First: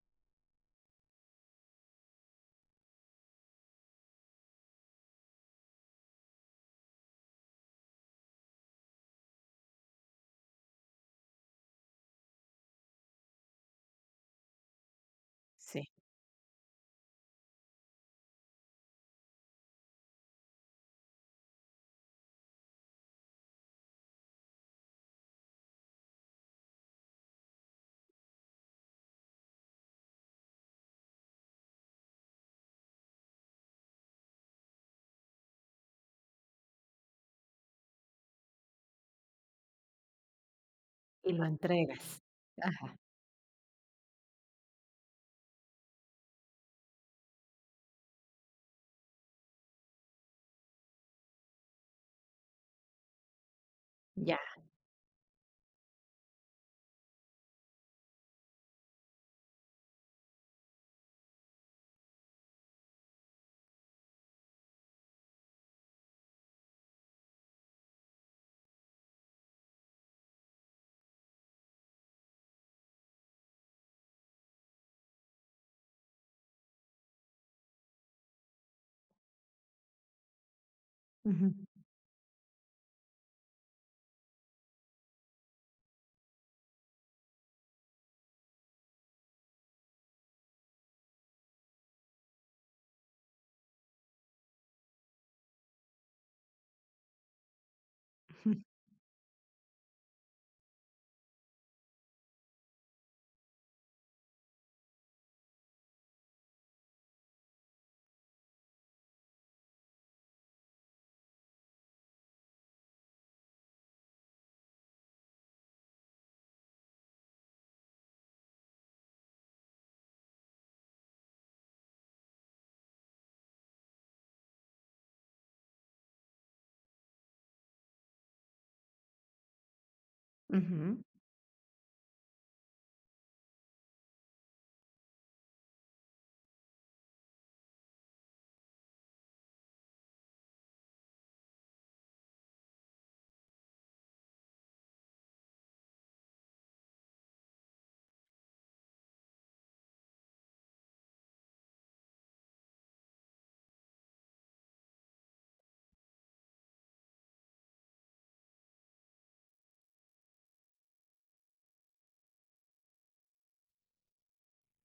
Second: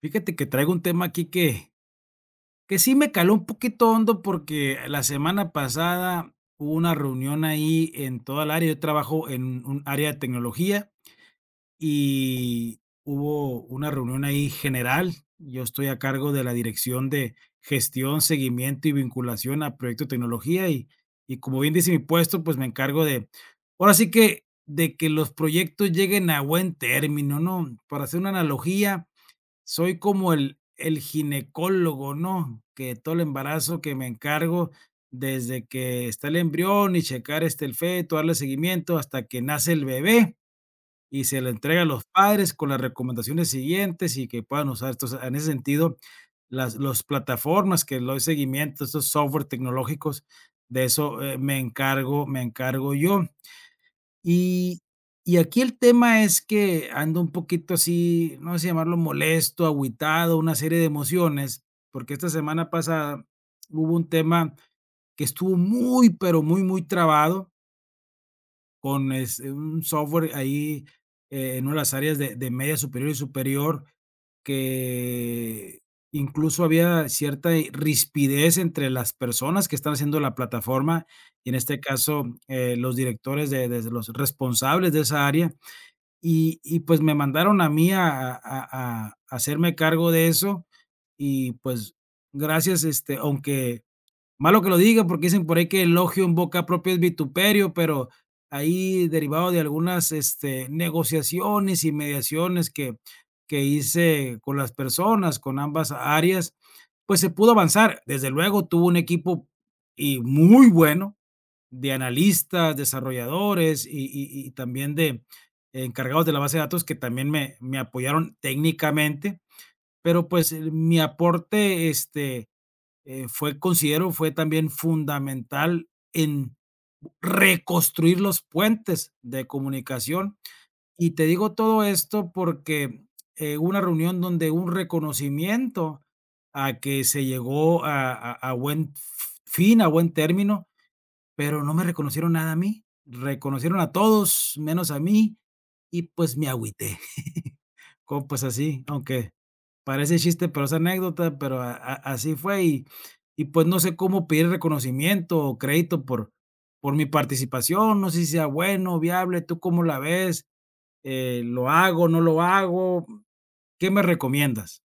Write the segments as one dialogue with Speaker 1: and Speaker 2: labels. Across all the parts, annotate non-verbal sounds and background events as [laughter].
Speaker 1: Fíjate que traigo un tema aquí que sí me caló un poquito hondo porque la semana pasada hubo una reunión ahí en toda el área. Yo trabajo en un área de tecnología y hubo una reunión ahí general. Yo estoy
Speaker 2: Sí,
Speaker 1: a cargo de la dirección de gestión, seguimiento y vinculación a proyecto de tecnología y como bien dice mi puesto, pues me encargo de, ahora sí que de que los proyectos lleguen a buen término, ¿no? Para hacer una analogía soy como el ginecólogo, ¿no? Que todo el embarazo que me encargo desde que está el embrión y checar, el feto, darle seguimiento hasta que nace el bebé y
Speaker 2: y
Speaker 1: se
Speaker 2: lo
Speaker 1: le entrega a los
Speaker 2: entregas,
Speaker 1: padres con las recomendaciones siguientes y que puedan usar. Entonces, en ese sentido, las los plataformas que le doy seguimiento, estos software tecnológicos, de eso, me encargo yo.
Speaker 2: ya.
Speaker 1: Y y aquí el tema es que ando un poquito así, no sé si llamarlo molesto, agüitado, una serie de emociones, porque esta semana pasada hubo un tema que estuvo muy, pero muy, muy trabado con es un software ahí, en una de las áreas de media superior y superior, que incluso había cierta, rispidez entre las personas que están haciendo la plataforma,
Speaker 2: Ujú,
Speaker 1: y en este caso, los directores de los responsables de esa área, y pues me mandaron a mí a hacerme cargo de eso y, pues, gracias, aunque malo que lo diga, porque dicen por ahí que elogio en boca propia es vituperio, pero
Speaker 2: [laughs] ujú,
Speaker 1: ahí derivado de algunas, negociaciones y mediaciones que hice con las personas, con ambas áreas, pues se pudo avanzar. Desde luego, tuvo un equipo, y muy bueno, de analistas, desarrolladores y también de encargados de la base de datos que también me apoyaron técnicamente, pero, pues, mi aporte, fue, considero, fue también fundamental en reconstruir los puentes de comunicación.
Speaker 2: ujú.
Speaker 1: Y te digo todo esto porque hubo una reunión donde un reconocimiento a que se llegó a buen fin, a buen término, pero no me reconocieron nada a mí, reconocieron a todos menos a mí y, pues, me agüité. [laughs] como Pues así, aunque parece chiste, pero es anécdota, pero a así fue y, pues, no sé cómo pedir reconocimiento o crédito por mi participación, no sé si sea bueno, viable, ¿tú cómo la ves? ¿Lo hago, no lo hago? ¿Qué me recomiendas?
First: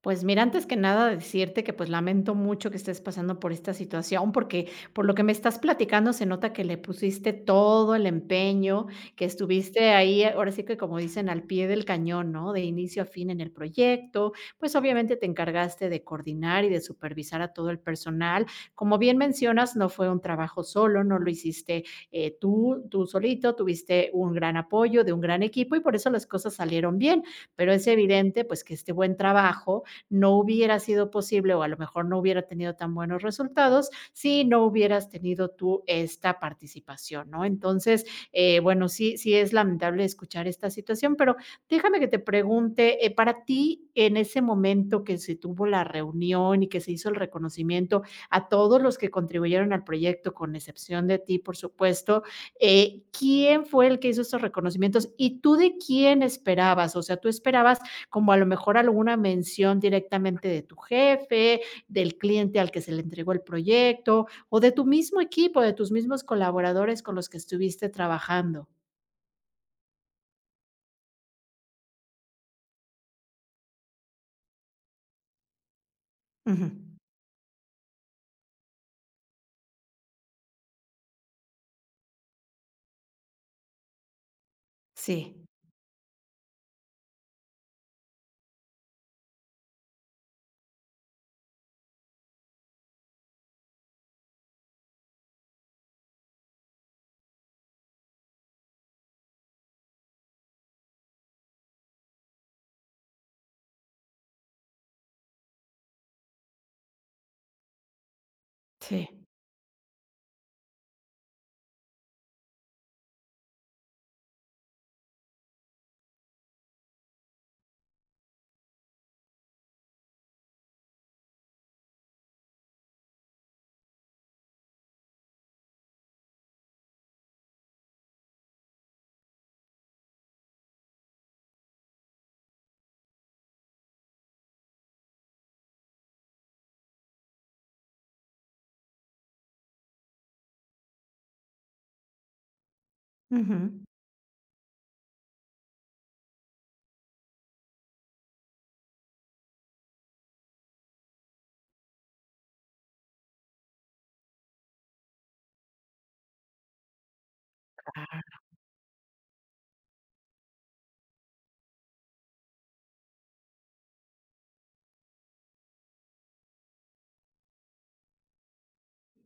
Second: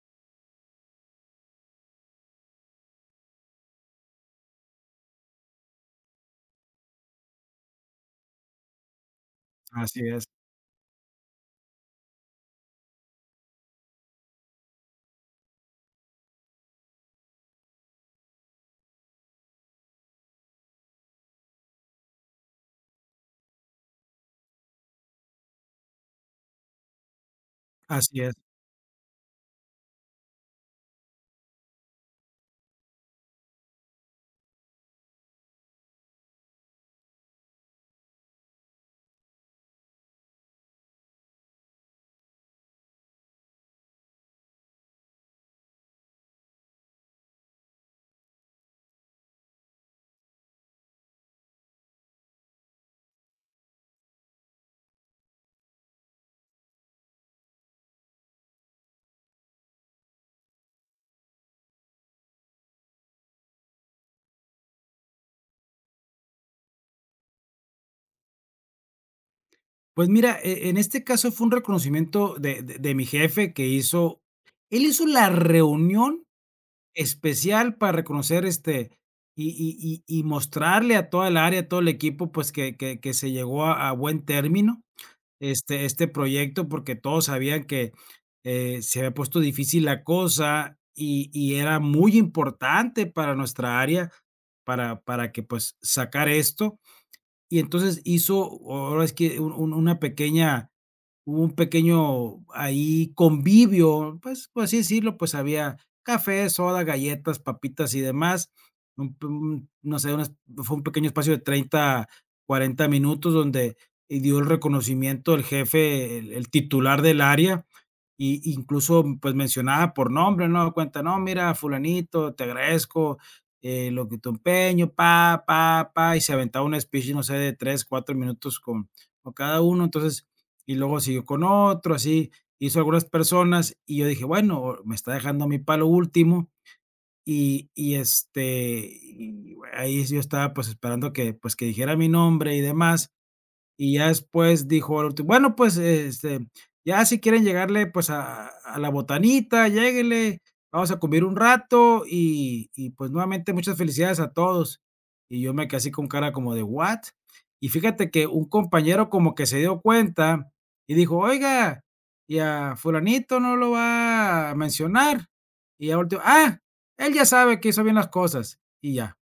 Speaker 2: Pues mira, antes que nada decirte que pues lamento mucho que estés pasando por esta situación, porque por lo que me estás platicando se nota que le pusiste todo el empeño, que estuviste
Speaker 1: Así
Speaker 2: ahí,
Speaker 1: es,
Speaker 2: ahora sí que como dicen, al pie del cañón, ¿no? De inicio a fin en el proyecto, pues obviamente te encargaste de coordinar y de supervisar a todo el personal. Como bien mencionas, no fue un trabajo solo, no lo hiciste tú solito, tuviste un gran apoyo de un gran equipo y por eso las cosas salieron bien, pero es
Speaker 1: así es.
Speaker 2: evidente pues que este buen trabajo no hubiera sido posible o a lo mejor no hubiera tenido tan buenos resultados si no hubieras tenido tú esta participación, ¿no? Entonces, bueno, sí, sí es lamentable escuchar esta situación, pero déjame que te pregunte, para ti en ese momento que se tuvo la reunión y que se hizo el reconocimiento a todos los que contribuyeron al proyecto, con excepción de ti, por supuesto, ¿quién fue el que hizo estos reconocimientos y tú de quién esperabas? O sea, tú esperabas como a lo mejor alguna mención directamente de tu jefe, del cliente al que se le entregó el proyecto o de tu mismo equipo, de tus mismos colaboradores con los que estuviste trabajando.
Speaker 1: Pues mira, en este caso fue un reconocimiento de mi jefe que hizo él hizo la reunión
Speaker 2: Ujú.
Speaker 1: especial para reconocer, y mostrarle a toda el área, a todo el equipo, pues, que se llegó a buen término,
Speaker 2: Sí,
Speaker 1: este proyecto, porque todos sabían que, se había puesto difícil la cosa y era muy importante para nuestra área, para que, pues, sacar esto. Y entonces hizo, ahora es que un una pequeña Hubo un pequeño ahí convivio, pues, por así decirlo, pues, había café, soda, galletas, papitas y demás.
Speaker 2: sí.
Speaker 1: Un p un no sé, unas fue un pequeño espacio de 30 40 minutos donde, dio el reconocimiento el jefe, el titular del área, y incluso, pues, mencionaba por nombre, ¿no? Cuenta: "No, mira, fulanito, te agradezco, lo que tu empeño, pa, pa, pa", y se aventaba un speech, no sé, de 3 4 minutos con cada uno. Entonces, y luego siguió con otro, así, hizo algunas personas, y yo dije: "Bueno, me está dejando mi palo último". Y ahí sí yo estaba, pues, esperando pues, que dijera mi nombre y demás,
Speaker 2: Ujú.
Speaker 1: y ya después dijo, al último, bueno, pues, ya si quieren llegarle, pues, a la botanita, lléguenle, vamos a comer un rato y, pues, nuevamente muchas felicidades a todos. Y yo me quedé así con cara como de, ¿what? Y fíjate
Speaker 2: Ah,
Speaker 1: que un compañero como que se dio cuenta y dijo: "Oiga, y a fulanito no lo va a mencionar". Y ya volteó, él ya sabe que hizo bien las cosas, y ya.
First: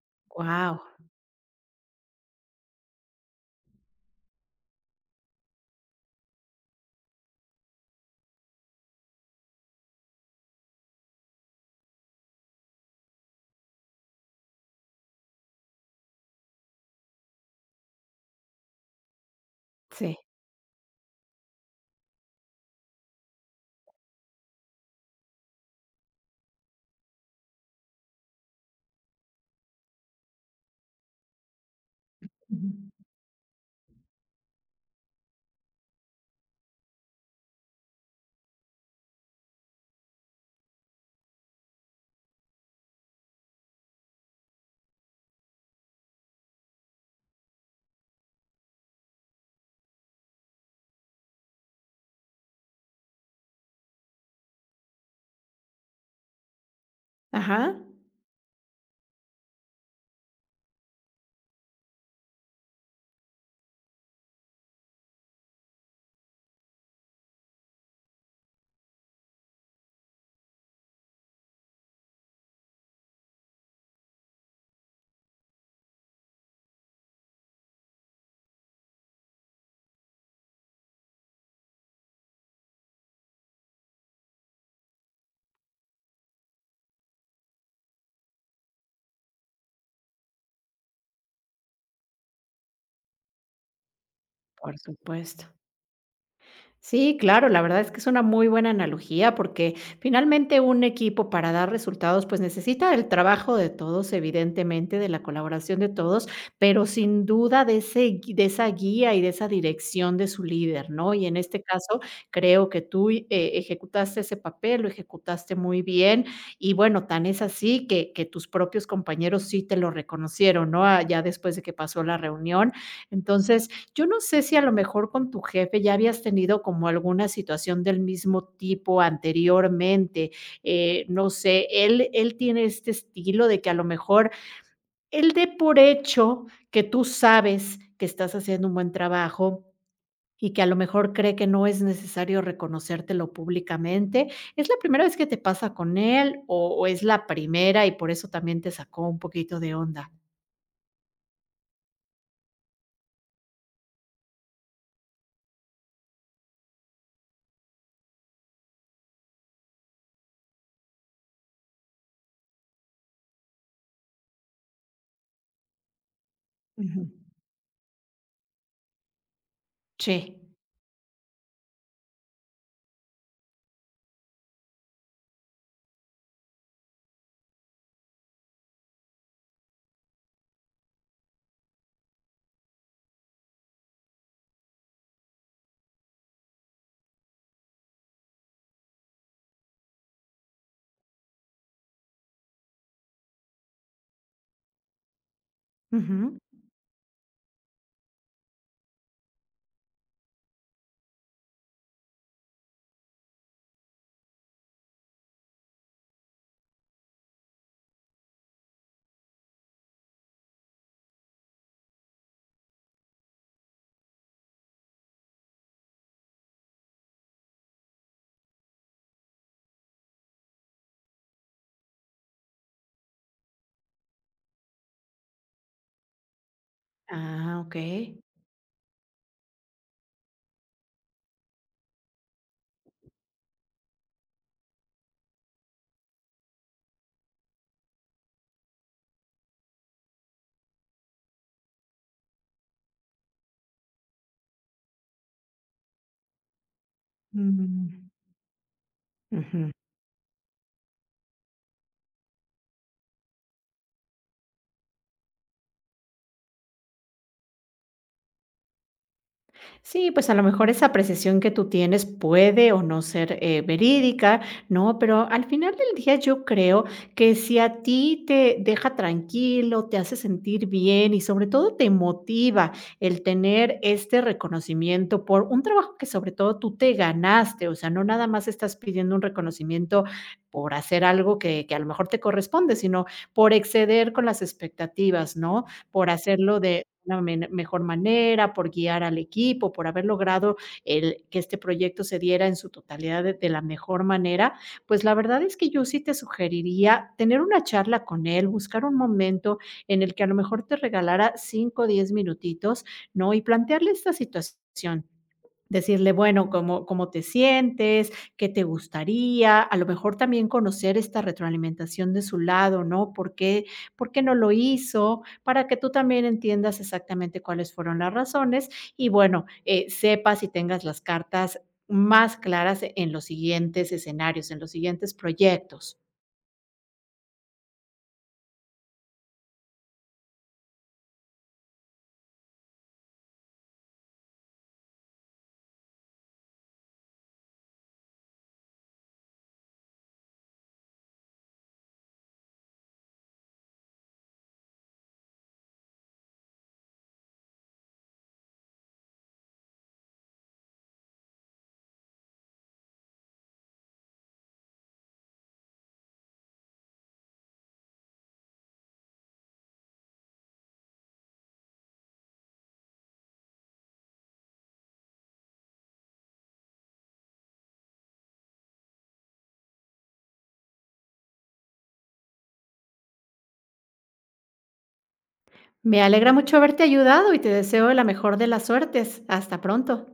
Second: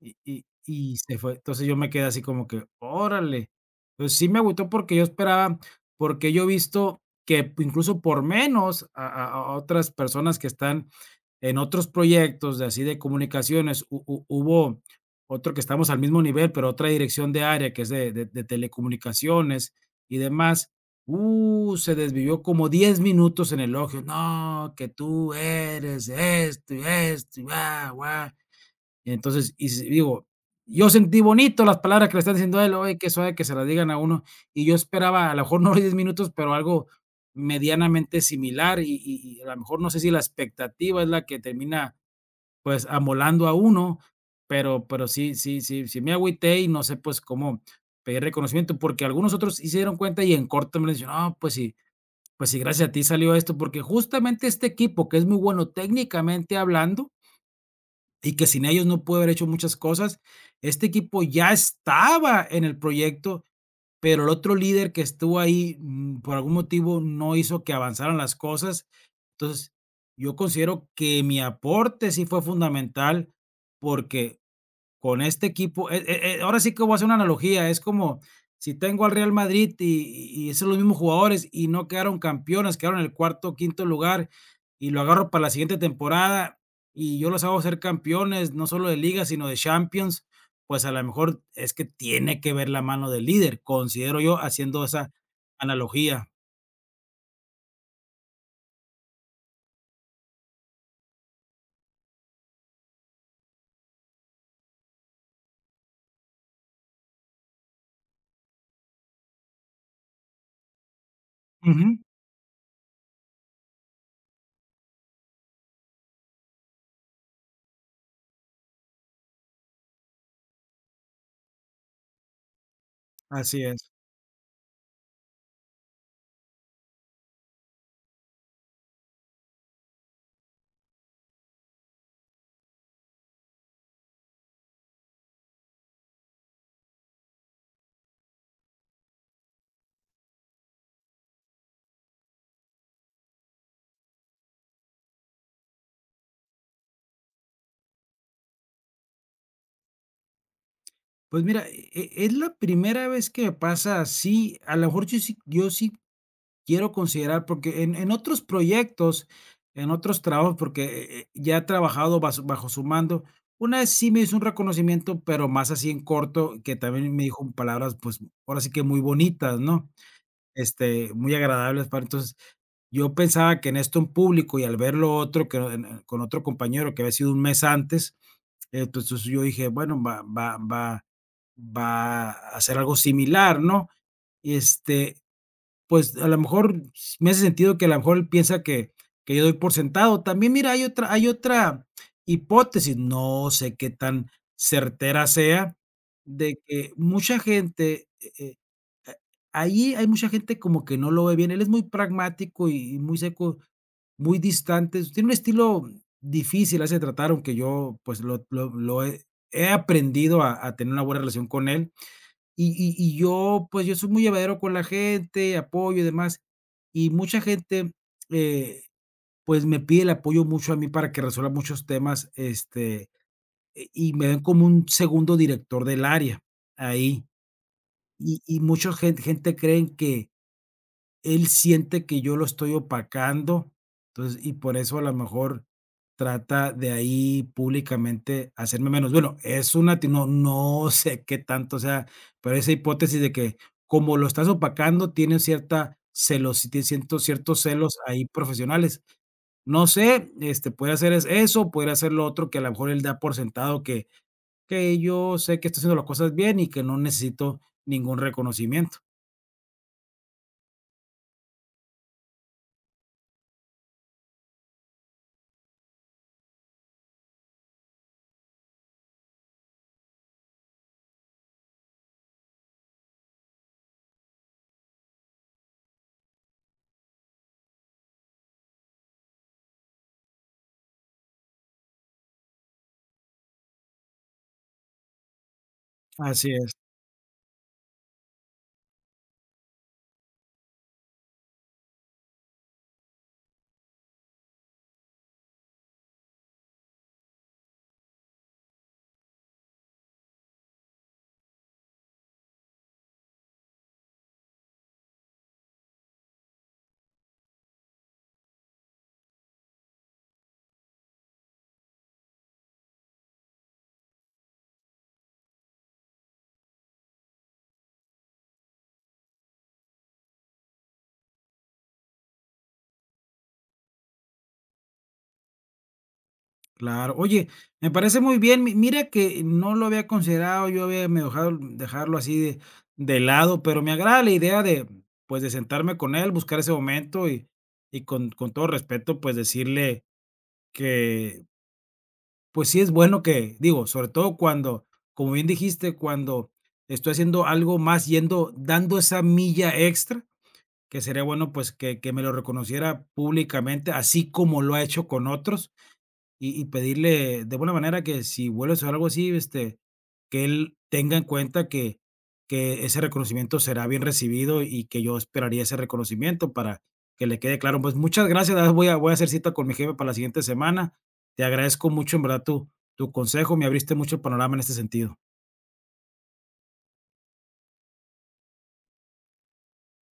Speaker 1: Y se fue. Entonces, yo me quedé así como que, órale. Pues sí me agüitó porque yo esperaba, porque yo he visto que incluso por menos a otras personas que están en otros proyectos de así de comunicaciones, hu hu hubo otro que estamos al mismo nivel, pero otra dirección de área que es de telecomunicaciones
Speaker 2: sí.
Speaker 1: y demás, se desvivió como 10 minutos en elogio. No, que tú eres esto y esto y guau, guau. Entonces, y s digo, yo sentí bonito las palabras que le están diciendo a
Speaker 2: Ujú.
Speaker 1: él, oye, qué suave que se las digan a uno, y yo esperaba, a lo mejor no [laughs] 10 minutos, pero algo medianamente similar, y a lo mejor no sé si la expectativa es la que termina, pues, amolando a uno, pero sí me agüité y no sé, pues, cómo pedir reconocimiento, porque algunos otros sí se dieron cuenta y en corto me dicen: "No, pues sí, pues sí, gracias a ti salió esto", porque justamente este equipo que es muy bueno técnicamente hablando,
Speaker 2: Ajá.
Speaker 1: y que sin ellos no pudo haber hecho muchas cosas. Este equipo ya estaba en el proyecto, pero el otro líder que estuvo ahí, por algún motivo, no hizo que avanzaran las cosas. Entonces, yo considero que mi aporte sí fue fundamental porque con este equipo, ahora sí que voy a hacer una analogía, es como si tengo al Real Madrid y son los mismos jugadores y no quedaron campeones, quedaron en el cuarto o quinto lugar y lo agarro para la siguiente temporada y yo los hago ser campeones, no solo de liga, sino de Champions, pues a lo mejor es que tiene que ver la mano del líder, considero yo
Speaker 2: Por
Speaker 1: haciendo esa
Speaker 2: supuesto.
Speaker 1: analogía.
Speaker 2: Sí, claro, la verdad es que es una muy buena analogía porque finalmente un equipo para dar resultados pues necesita el trabajo de todos, evidentemente, de la colaboración de todos, pero sin duda de ese, gui- de esa guía y de esa dirección de su líder, ¿no? Y en este
Speaker 1: Ujú,
Speaker 2: caso creo que tú ejecutaste ese papel, lo ejecutaste muy bien y bueno, tan es así que tus propios compañeros sí te lo reconocieron, ¿no? Ah, ya después de que pasó la reunión.
Speaker 1: así
Speaker 2: Entonces,
Speaker 1: es.
Speaker 2: yo no sé si a lo mejor con tu jefe ya habías tenido como alguna situación del mismo tipo anteriormente, no sé, él tiene este estilo de que a lo mejor él dé por hecho que tú sabes que estás haciendo un buen trabajo y que a lo mejor cree que no es necesario reconocértelo públicamente. ¿Es la primera vez que te pasa con él o es la primera y por eso también te sacó un poquito de onda?
Speaker 1: Pues mira, es la primera vez que me pasa así. A lo mejor yo sí quiero considerar, porque en otros proyectos, en otros trabajos, porque ya he trabajado bajo su mando, una vez sí me hizo un reconocimiento, pero más así en corto, que
Speaker 2: Ujú.
Speaker 1: también me dijo palabras, pues ahora sí que muy bonitas, ¿no?
Speaker 2: Sí.
Speaker 1: Muy agradables para entonces. Yo pensaba que en esto en público y al ver lo otro que, con otro compañero que había sido un mes antes, pues, entonces yo dije, bueno, va a hacer algo similar, ¿no? Este, pues, a lo mejor me hace sentido que a lo mejor él piensa que yo doy por sentado. También, mira, hay otra hipótesis, no sé qué tan certera sea,
Speaker 2: Ujú.
Speaker 1: de que mucha gente, ah, ahí hay mucha gente como que no lo ve bien. Él es muy pragmático y muy seco, muy distante. Tiene un estilo difícil a tratar, aunque yo, pues, lo he aprendido a tener una buena relación con él. Y yo, pues, yo soy muy llevadero con la gente, apoyo y demás, y mucha gente, eh, pues, me pide el apoyo mucho a mí para que resuelva muchos temas, y me ven como un segundo director del área, ahí.
Speaker 2: Ah, okey.
Speaker 1: Y muchos gente creen que él siente que yo lo estoy opacando, entonces, y por eso a lo mejor trata de ahí públicamente hacerme menos. Bueno, es una te no sé qué tanto sea, pero esa hipótesis de que como lo estás opacando, tiene cierta celos, tiene siento ciertos celos
Speaker 2: Mm.
Speaker 1: ahí profesionales.
Speaker 2: Ujú.
Speaker 1: No sé, puede hacer es eso, puede hacer lo otro que a lo mejor él da por sentado que yo sé que estoy haciendo las cosas bien y que no necesito ningún reconocimiento.
Speaker 2: Sí, pues a lo mejor esa apreciación que tú tienes puede o no ser verídica, ¿no? Pero al final del día yo creo que si a ti te deja tranquilo, te hace sentir bien y sobre todo te motiva el tener este reconocimiento por un trabajo que sobre todo tú te ganaste, o sea, no nada más estás pidiendo un reconocimiento por hacer algo que a lo mejor te corresponde, sino por exceder con las expectativas, ¿no? Por
Speaker 1: Así
Speaker 2: hacerlo
Speaker 1: es.
Speaker 2: de una men mejor manera, por guiar al equipo, por haber logrado el que este proyecto se diera en su totalidad de la mejor manera, pues la verdad es que yo sí te sugeriría tener una charla con él, buscar un momento en el que a lo mejor te regalara cinco o 10 minutitos, ¿no? Y plantearle esta situación. Decirle, bueno, cómo te sientes, qué te gustaría, a lo mejor también conocer esta retroalimentación de su lado, ¿no? ¿Por qué no lo hizo? Para que tú también entiendas exactamente cuáles fueron las razones y, bueno, sepas y tengas las cartas más claras en los siguientes escenarios, en los siguientes proyectos.
Speaker 1: Claro. Oye, me parece muy bien. Mi mira que no lo había considerado, yo había me dejado dejarlo así de lado, pero me agrada la idea de, pues, de sentarme con él, buscar ese momento y con todo respeto, pues, decirle que, pues, sí es bueno que digo, sobre todo cuando, como bien dijiste, cuando estoy haciendo algo más yendo dando esa milla extra, que sería bueno, pues, que me lo reconociera públicamente, así como lo ha hecho con otros y pedirle de buena manera que si vuelve a suceder algo así, que él tenga en cuenta que ese reconocimiento será bien recibido y que yo esperaría ese reconocimiento para que le quede claro. Pues, muchas gracias, la verdad voy a hacer cita con mi jefe para la siguiente semana. Te agradezco mucho, en verdad, tu consejo, me abriste mucho el panorama en este sentido.
Speaker 2: Me alegra mucho haberte ayudado y te deseo la mejor de las suertes. Hasta pronto.